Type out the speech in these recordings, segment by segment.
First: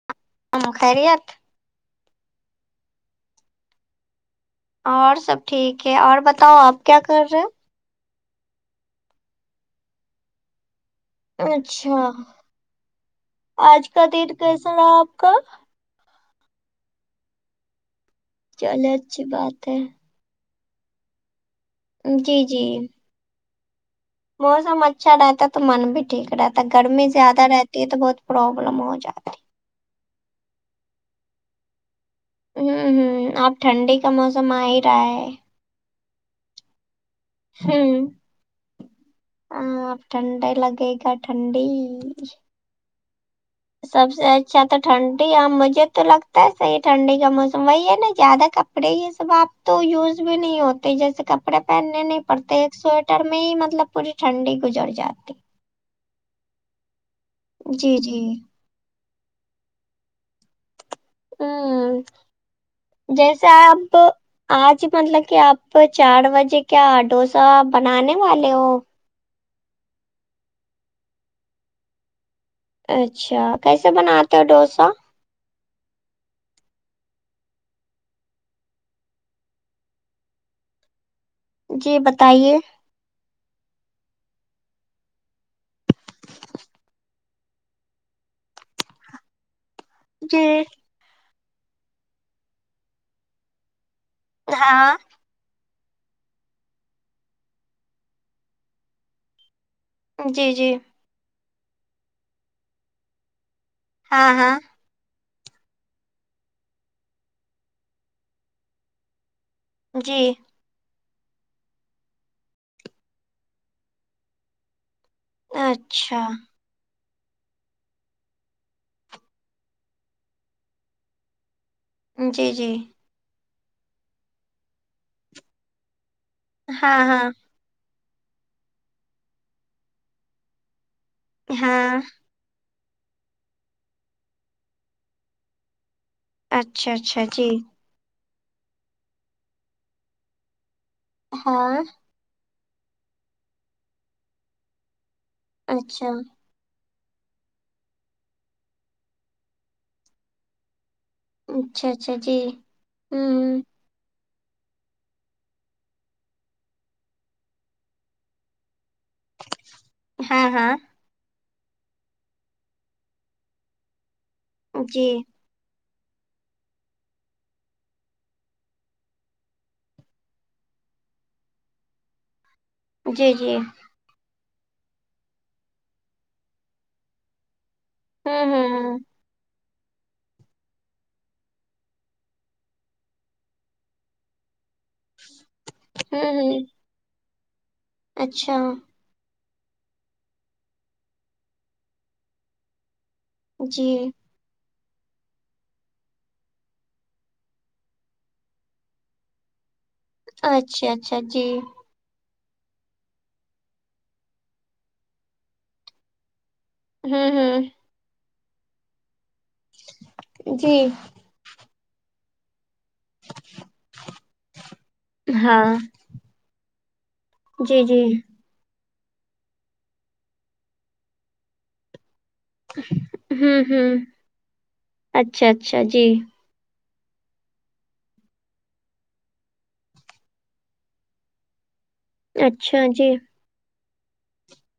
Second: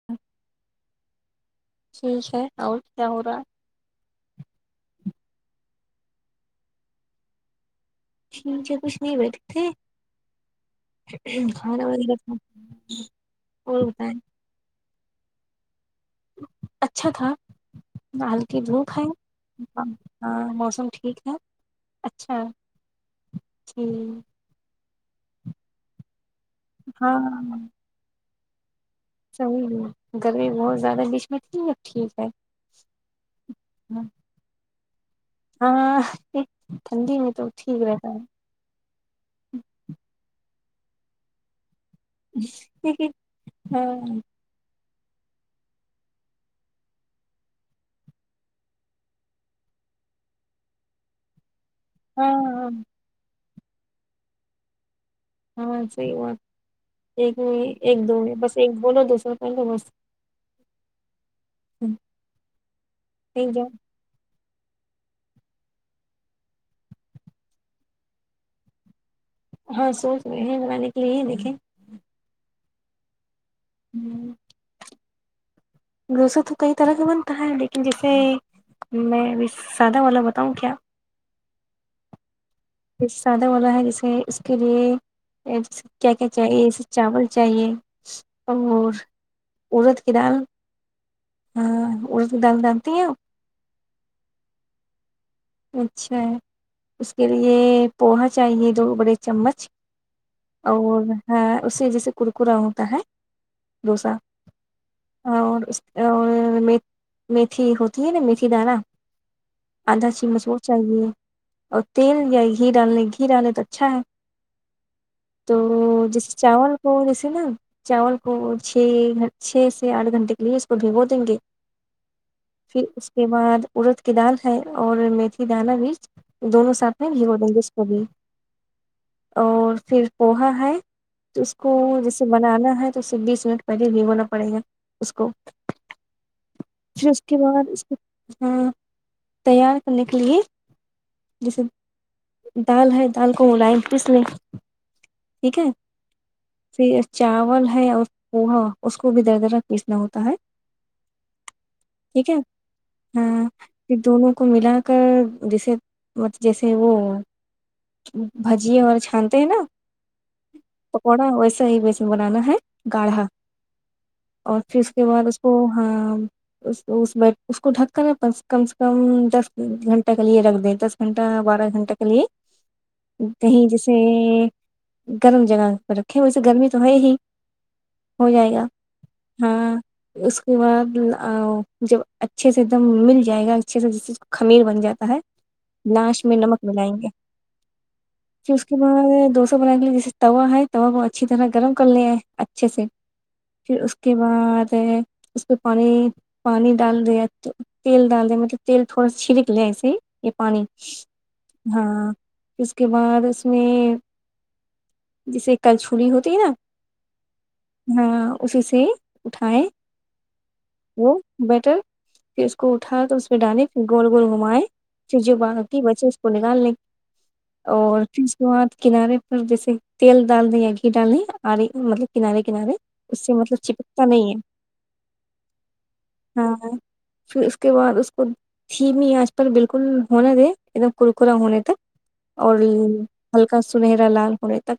[inaudible] ام خیریت ٹھیک ہے اور کیا ہو رہا ہے اور سب ٹھیک ہے اور بتاؤ آپ کیا کر رہے ٹھیک ہے کچھ نہیں بیٹھتے ہو کھانا اچھا وغیرہ اور بتیں کیسنا آپ کا اچھا تھا دال کی چلے دھوکھ ہے اچھی بات ہے ہاں موسم ٹھیک ہے جی اچھا جی جی موسم اچھا رہتا ہے تو من بھی ٹھیک رہتا ہے گرمی زیادہ ہاں رہتی ہے تو بہت پروابلم ہو جاتا گرمی بہت زیادہ بیچ میں تھی ب ٹھیک ہے ہوں ہوں اب ٹھنڈی کا موسم آ ہی رہا ہے ہاں تند م ہ ہاں ٹھنڈ لگے گا ٹھنڈی یک سب سے اچ اچھا تو ٹھنڈی ہ مجھے تو لگتا ہے صحیح ٹھنڈی کا موسم وہی ہے نا زیادہ کپڑے ہی یہ سب آپ تو یوز بھی نہیں ہوتی جیسے کہ کپڑے پہننے نہیں پڑتے ہاں ایک سویٹر میں ہی مطلب پوری ٹھنڈی گزر جاتی ہاں سی بات ایک ایک جی جی دوون بس ایک بولو دوسرا پہل بس ہوں جیسے صحیح جا آپ آج مطلب کہ آپ چار بجے کیا ڈوسا بنانے والے ہو ہاں سوچ رہے ہیں میںے کے لیے ہی دیکھے اچھا کیسے دیکھیں بناتے ہو ڈوسا گوسر تو کئی طرح کا بنتا ہے لیکن جیسے میں اب سادہ والا بتاؤں کیا جی بتائیے سادہ والا ہے جسے اس کے لیے کیا کیا چاہیے ایسے چاول چاہیے اور ارد کی دال جی ہاں ارد کی دال ڈالتی ہیں آپ ہاں اچھا اس کے لیے پوہا چاہیے دو بڑے چمچ جی جی اور ہاں اسے جیسے ککرا ہوتا ہے دوسہ ہاں ہاں اور اس اور میتھی ہوتی ہے نا میتھی دانا آدا جی چاہیے اور تیل یا گھی ڈالنے گھی ڈالے تو اچھا ہے تو اچھا جیسے چاول کو جیسے نا چاول کو چھ گ چھ سے آٹھ گھنٹے کے لیے اس کو بھگو دیں گے جی جی پھر اس کے بعد ارد کی دال ہے اور میتھی دانا مرچ دونوں ہاں ساتھ ہیں ہاں ہیرو ڈنگس کو بھی اور پھر پوہا ہے اس کو ہاں جیسے بنانا ہے تو اس سے بیس منٹ پہلے نہیں بھیگونا پڑے گا اس کو اچھا پھر اچھا اس کے جی بعد اس ہوں تیار کرنے کے لیے جیسے ہاں دال ہے دال کو ملائ پس نے ٹھیک ہے اچھا پھر چاول ہے اور پوہا اس کو بھی دردرک پیسنا ہوتا ہے اچھا اچھا ٹھیک ہے جی ہاں ہوں پھر دونوں کو ملا کر جیسے م جیسے وہ بھجیے اور چھانتے ہیں نا ہاں ہاں پکوڑا ویسا ہی بیسن بنانا ہے گاڑھا اور پھر اس کے جی بعد اس کو ہاں اس کو اس میں اس کو ڈھک کر کم سے کم دس گھنٹہ کے لیے رکھ دیں دس گھنٹہ بارہ گھنٹہ کے لیے جی جی کہیں جیسے گرم جگہ پر رکھے ویسے گرمی تو ہے ہی ہو جائے ہوں گا ہوں ہاں اس کے بعد جب اچھے سے دم مل جائے گا اچھے سے جب خمیل بن جاتا ہے ہ لاشٹ میں ہوں ہوں نمک ملائیں گے پھر اچھا اس کے بعد اس کو بنانے جیسے توا ہے توا کو اچھی طرح گرم کر لیے اچھے سے پھر اس جی کے بعد ہے اس پے پانی پانی ڈال دیا تیل ڈال دے مطلب تیل تھوڑا چھینک لے ایسے ہی یے پانی اچھا اچھا جی ہاں پھر اس کے بعد اس میں جیسے کلچھولی ہوتی ہے نا ہمم ہمم ہاں اسی سے اٹھائے جی وہ بٹر پھر اس کو اٹھا دو پھر ڈالے پھر گول گول گھمائے پھر جو ہاں باکی بچے اس کو نکالے جی اور جی پھر اس کے بعد کنارے پر جیسے تیل ڈال دیے گھی ڈال دیے آرے مطلب کنارے کنارے اس سے مطلب ہوں ہوں چپکتا نہیں ہے اچھا اچھا جی ہاں پھر اس کے بعد اس دھیمی آچ پر بالکل ہونا دے ایک دم کرکرا ہونے تک اور اچھا جی ہلکا سنہرا لال ہونے تک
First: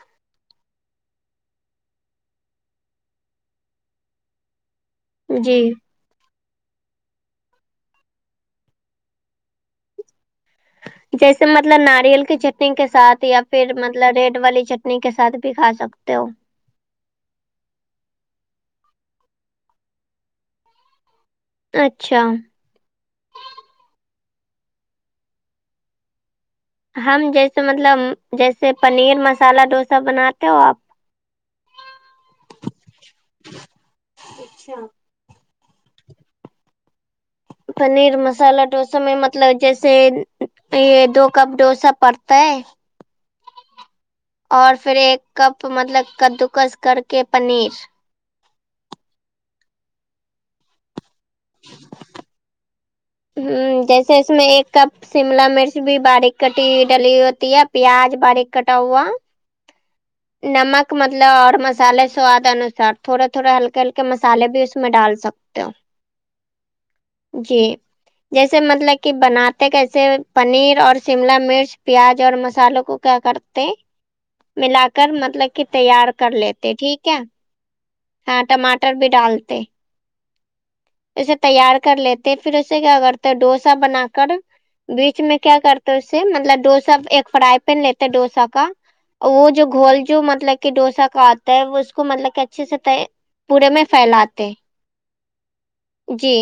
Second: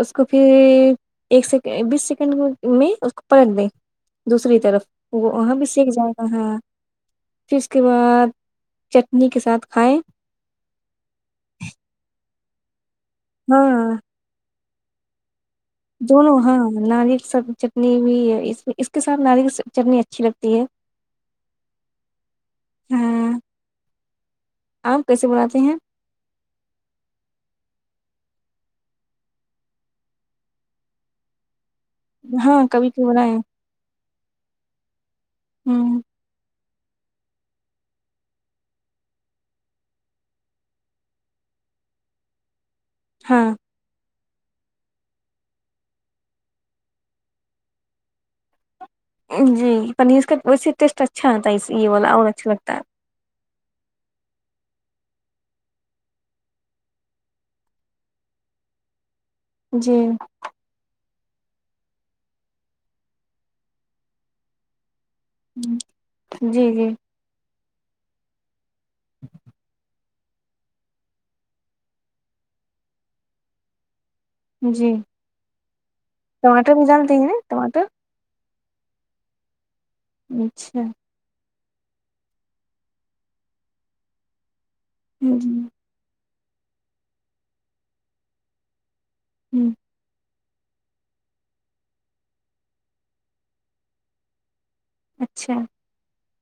اس کو پھر ایک سیکنڈ بیس سیکنڈ میں اس کو پلٹ دیں دوسری طرف وہ وہاں جی بھی سیک نتا ہا پھر اس کے بعد چٹنی کے ساتھ کھائیں جیسے مطلب ناریل کی چٹنی کے ساتھ یا پھر ہاں مطلب ریڈ والی چٹنی نی کے سھ بھی کھا سکتے ہو دونوں ہاں ناریل ساتھ چٹنی بھی ہے اس کے ساتھ ناریل چٹنی اچھی لگتی ہے اچھا ہمم آپ کیسے بناتے ہیں ہم جیسے مطلب جیسے پنیر مسالہ ڈوسا بناتے ہو آپ ہاں کبھی کبھی تو بناے ہے ہمم پنیر مسالہ ڈوسا میں مطلب جیسے تو یے دو کپ ڈوسا پڑتا ہے ہاں اور پھر ایک کپ مطلب کدوکس کر کے پنیر جی پنیر کا ویسے ٹیسٹ اچھا آتا ہے اس یے بوا اور اچھا لگتا ہے ہمم جیسے اس میں ایک کپ شملا مرچ بھی باریک کٹی ڈلی ہوتی ہے پیاز باریک کٹا ہوا جی نمک مطلب اور مسالے سواد انوسار تھوڑے تھوڑے ہلکے ہلکے مسالے بھی اس میں ڈال سکتے ہو جی جی جی جیسے مطلب کی بناتے کیسے پنیر اور شملا مرچ پیاز اور مسالوں کو کیا کرتے ملا جی کر مطلب کی تیار کر ٹماٹر لیتے بھی ڈال ٹھیک ہے دیں گے نا ٹماٹر ہاں ٹماٹر بھی ڈالتے اچھا اسے تیار کر لیتے پھر اسے کیا کرتے ڈوسا بنا کر بیچ میں کیا ہ کر سے مطلب ڈوسا ایک فرائی پین لیتے ڈوسا کا وہ جو گھول جو مطلب کہ ڈوسا کا آتا ہے وہ اس کو مطلب کہ اچھے سے پورے میں پھیلاتے اچھا جی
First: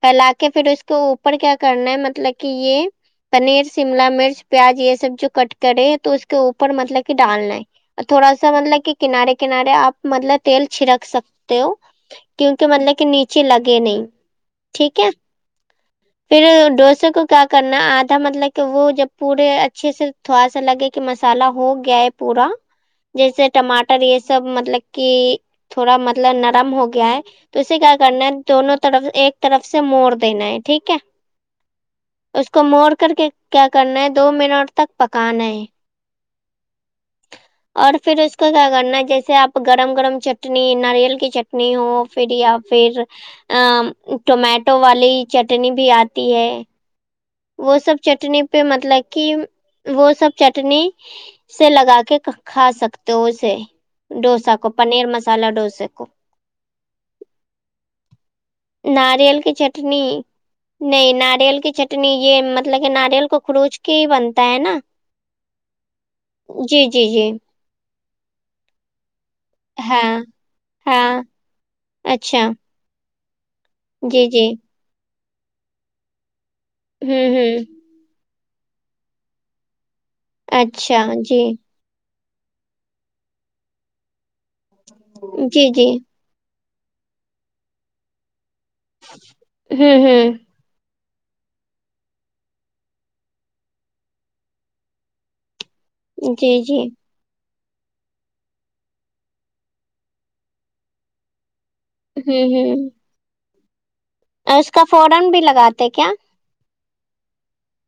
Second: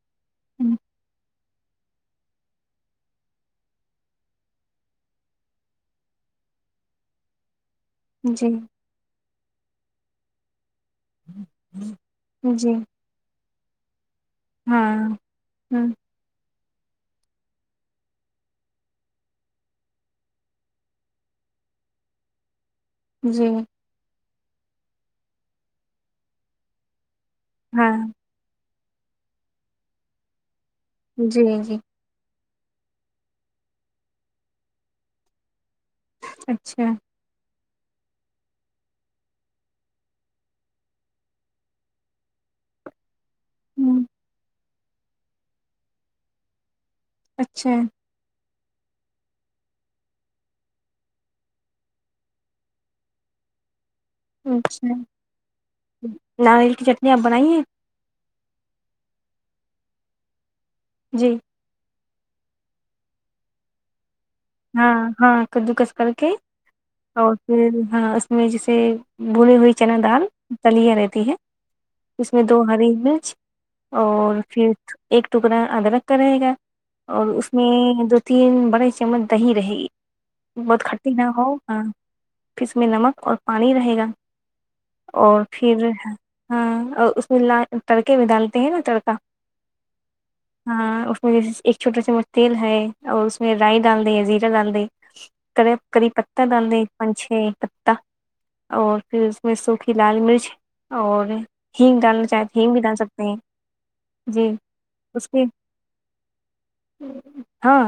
پھیلا کے فیر اس ہوں کو اوپر کیا کرنا ہے مطلب کی یے پنیر شملا مرچ پیاز یے سب جو کٹ کرے تو اس کے اوپر مطلب کی ڈالنا ہے تھوڑا جی سا مطلب کی کنارے کنارے آ مطلب تیل چھرک سکتے ہو کیونکی جی مطلب کی نیچے لگے نہیں ہاں ٹھیک ہے ہ فیر ڈوسے کو کیا کرنا آدھا مطلب کی وہ جب پورے اچھے سے تھوڑا سا لگے کی مسالہ ہو گیا ہے پورا [inaudible] جیسے ٹماٹر یے سب مطلب کی تھوڑا مطلب نرم ہو گیا ہے تو اسے ہاں کیا کرنا دونوں طرف ایک طرف سے موڑ دینا ہے ٹھیک ہے جی جی اس کو موڑ کر کے کیا کرنا ہے دو منٹ تک پکانا ہے اچھا اور فیر اس کو کیا کرنا جیسے آپ گرم گرم چٹنی ناریل کی چٹنی ہو فیر آپ فیر آ ہ ٹمیٹو والی چٹنی بھی آتی ہے اچھا وہ سب چٹنی پے مطلب کی وہ سب چٹنی سے لگا کے کھا سکتے ہو اسے ڈوسا کو اچھا پنیر مسالہ ڈوسے کو ناریل کی چٹنی آپ بنائیے ناریل کی چٹنی نہیں جی ناریل کی چٹ ٹنی یے مطلب کے ناریل کو کروچ کے ہی بنتا ہے نا ہاں ہاں کدو کس کر کے جی جی جی اور ہاں اس میں جیسے بھونی ہوئی چنا ہاں دال تلیا ہاں رہتی ہے اس اچھا میں دو ہری مرچ جی اور جی پھر ایک ٹکڑا ادرک کا رہے گا اور ہوں اس ہوں میں دو تین بڑے چمچ دہی رہے گی بہت اچھا کھٹی نہ جی ہو ہاں پھر اس میں نمک اور پانی رہے گا اور جی جی پھر ہاں اور اس میں ل تڑکے بھی ڈالتے ہیں نا تڑکا ہوں ہوں ہاں اس میں جیسے ایک چوٹا چمچ تیل ہے اور اس میں رائی ڈال دیں زیرا دلدے کری پتا جی جی دلدے پانچ چھ پتا اور فیر اس میں سوکھی لال مرچ اور ہنگ ڈالنا ہوں چاہتے ہنگ بھی ہوں ڈال سکتے ہیں جی اور اس کا فورا اس بھی کے لگاتے کیا ہاں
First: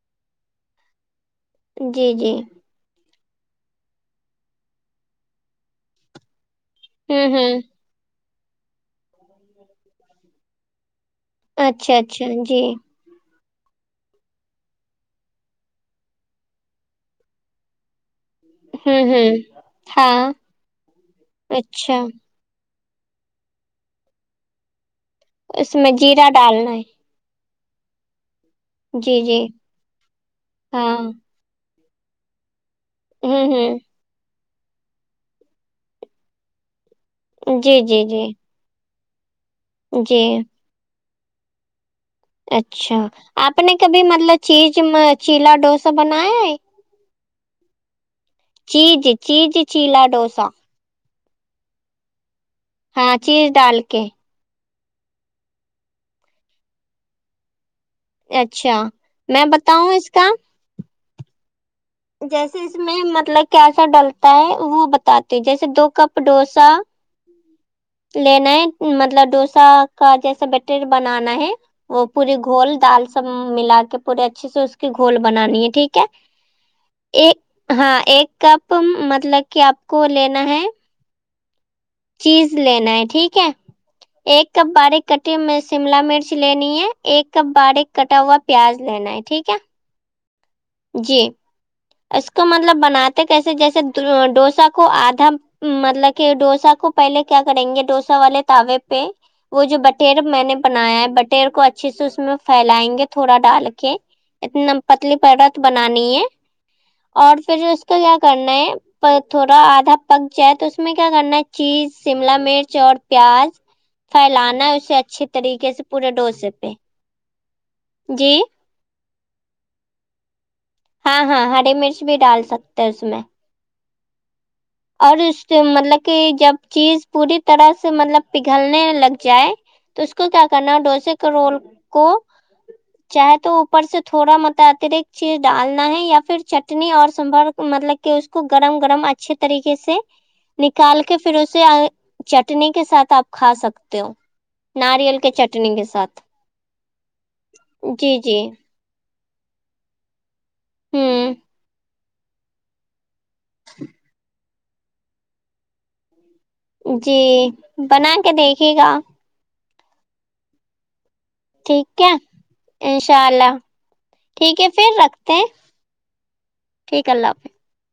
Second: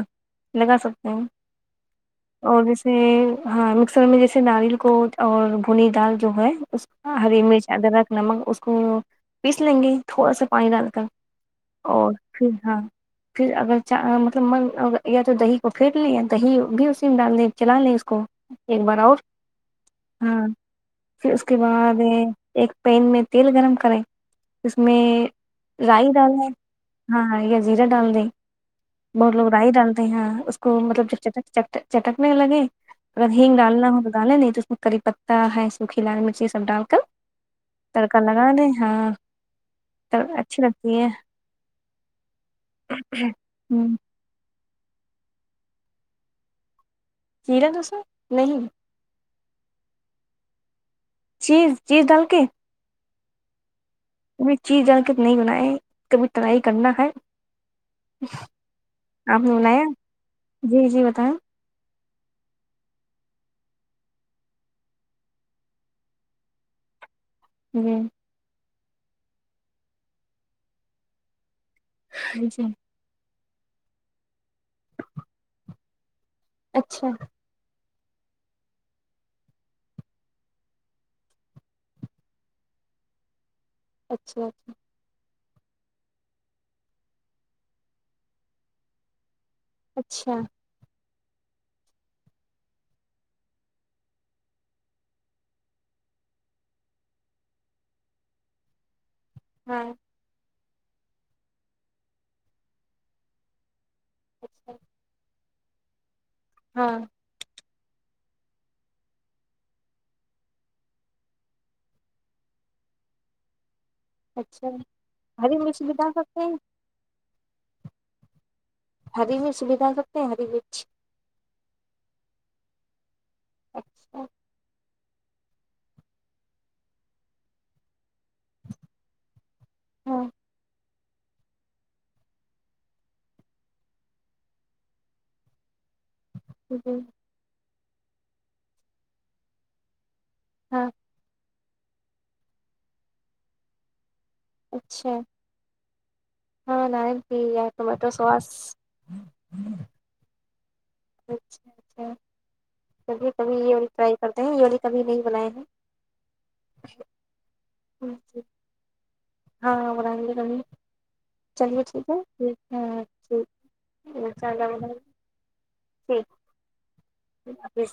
لگا سکتے ہیں جی جی اور جیسے ہاں مکسر میں جیسے ناریل کو اور بھنی دال جو ہے اس ہوں ہری ہوں مرچ ادرک نمک اس کو پیس لیں گے تھوڑا سا پانی ڈال کر اچھا اور اچھا پھر جی ہاں پھر اگر مطلب یا تو دہی کو پھٹ لیں یا دھی ہوگی اسی میں ڈال دیں چلا لیں اس کو ایک بار ہوں اور ہوں ہاں پھر اس کے بعد اچھا ایک پین میں تیل گرم کریں اس میں اس میں رائی جیرا ڈال نہ ڈالنا ہے ہاں یا زیرہ ڈال دیں جی بہت جی لوگ رائی ڈالتے ہیں اس کو ہاں مطلب چٹک چٹکنے لگے اگر ہوں ہنگ ڈالنا ہوں ہو تو ڈالیں نہیں تو اس کری پتا ہے سوکھی لال مرچی یے سب ڈال کر جی جی تڑکا جی لگا لیں ہاں تو جی اچھی لگتی ہے اچھا آپ نے ہ کبھی مطلب چیز چیلا ڈوسا بنایا ہے چیرلا دوسا نہیں چیج چیزضج چیلا ڈوسا چیز چیز ڈال کے ہاں چیز ڈال کے کبھی چیز دال کے نہیں بنائے کبھی ٹرائی کرنا ہے اچھا آپ میں نے بتاؤں اس کا جی جی بتائیں جیسے اس میں مطلب کیسا ڈلتا ہے وہ بتاتے جیسے دو کپ ڈوسا ہن لینا ہے مطلب ڈوسا کا جیسا بیٹر بنانا ہے وہ پوری جی گھول دال سے سب ملا کے پورے اچھے سے اس کی گھول بنانی ہے ٹھیک ہے اچھا ایک ہاں ایک کپ مطلب کہ آپ کو لینا ہے چیز لینا ہے ٹھیک ہے اچھا ایک کپ باریک کٹی شملا مرچ لینی ہے ایک کپ باریک کٹا ہوا پیاز لینا ہے ٹھیک ہے اچھا جی اس کو مطلب بناتے کیسے جیسے ڈوسا کو آدھا مطلب کہ ڈوسا کو پہلے کیا کریں گے ڈوسا والے تاوے پہ وہ جو ہاں بٹیر میں نے بنایا ہے بٹیر کو اچھے سے اس میں پھیلائیں گے تھوڑا ڈال کے اتنا اچھا پتلی پرت بنانی ہے ہاں اور فھر اس کا کیا کرنا ہے تھوڑا آدھا پک جائے تو اس میں کیا کرنا ہے چیز شملہ مرچ اور پیاز پھیلانا ہے اچھا اسے اچھے ہری طریقے مرچ سے بھی پورے ڈال سکتے ڈوسے ہیں پہ جی ہری مرچی بھی ڈال سکتے ہیں ہری مرچی ہاں ہاں ہری مرچ بھی ڈال سکتے ہے اس میں اچھا اور اسکے ملب کہ جب چیز پوری طرح سے ملب پگھلنے لگ جائے تو اس ہاں کو کیا کرنا ڈوسے کے رول کو چاہے تو اوپر سے تھوڑا ماتاترک چیز ڈالنا ہے یا پھر چٹنی جی اور سبر مطلب کہ اس کو گرم گرم اچھی طریقے سے ہاں نکال کے کہ پھر اسے چٹنی کے ساتھ آپ کھا سکتے ہو اچھا ناریل کے چٹنی کے ساتھ ہاں نائن بھی یا ٹومیٹو جی جی سوس ہوں اچھا [unintelligible] اچھا کبھی کبھی یہلی ٹرائی کرتے ہیں یہ ہولی کبھی نہیں بنائے ہیں جی بنا کے جی دیکھے گا ہاں [unintelligible] بنانے گے چلیے ٹھیک ہے ہاں انشاء ٹھیک اللہ ان شاء ٹھیک ہے اللہ پھر بنائیں گے رکھتے ہیں ٹھیک اللہ حافظ وس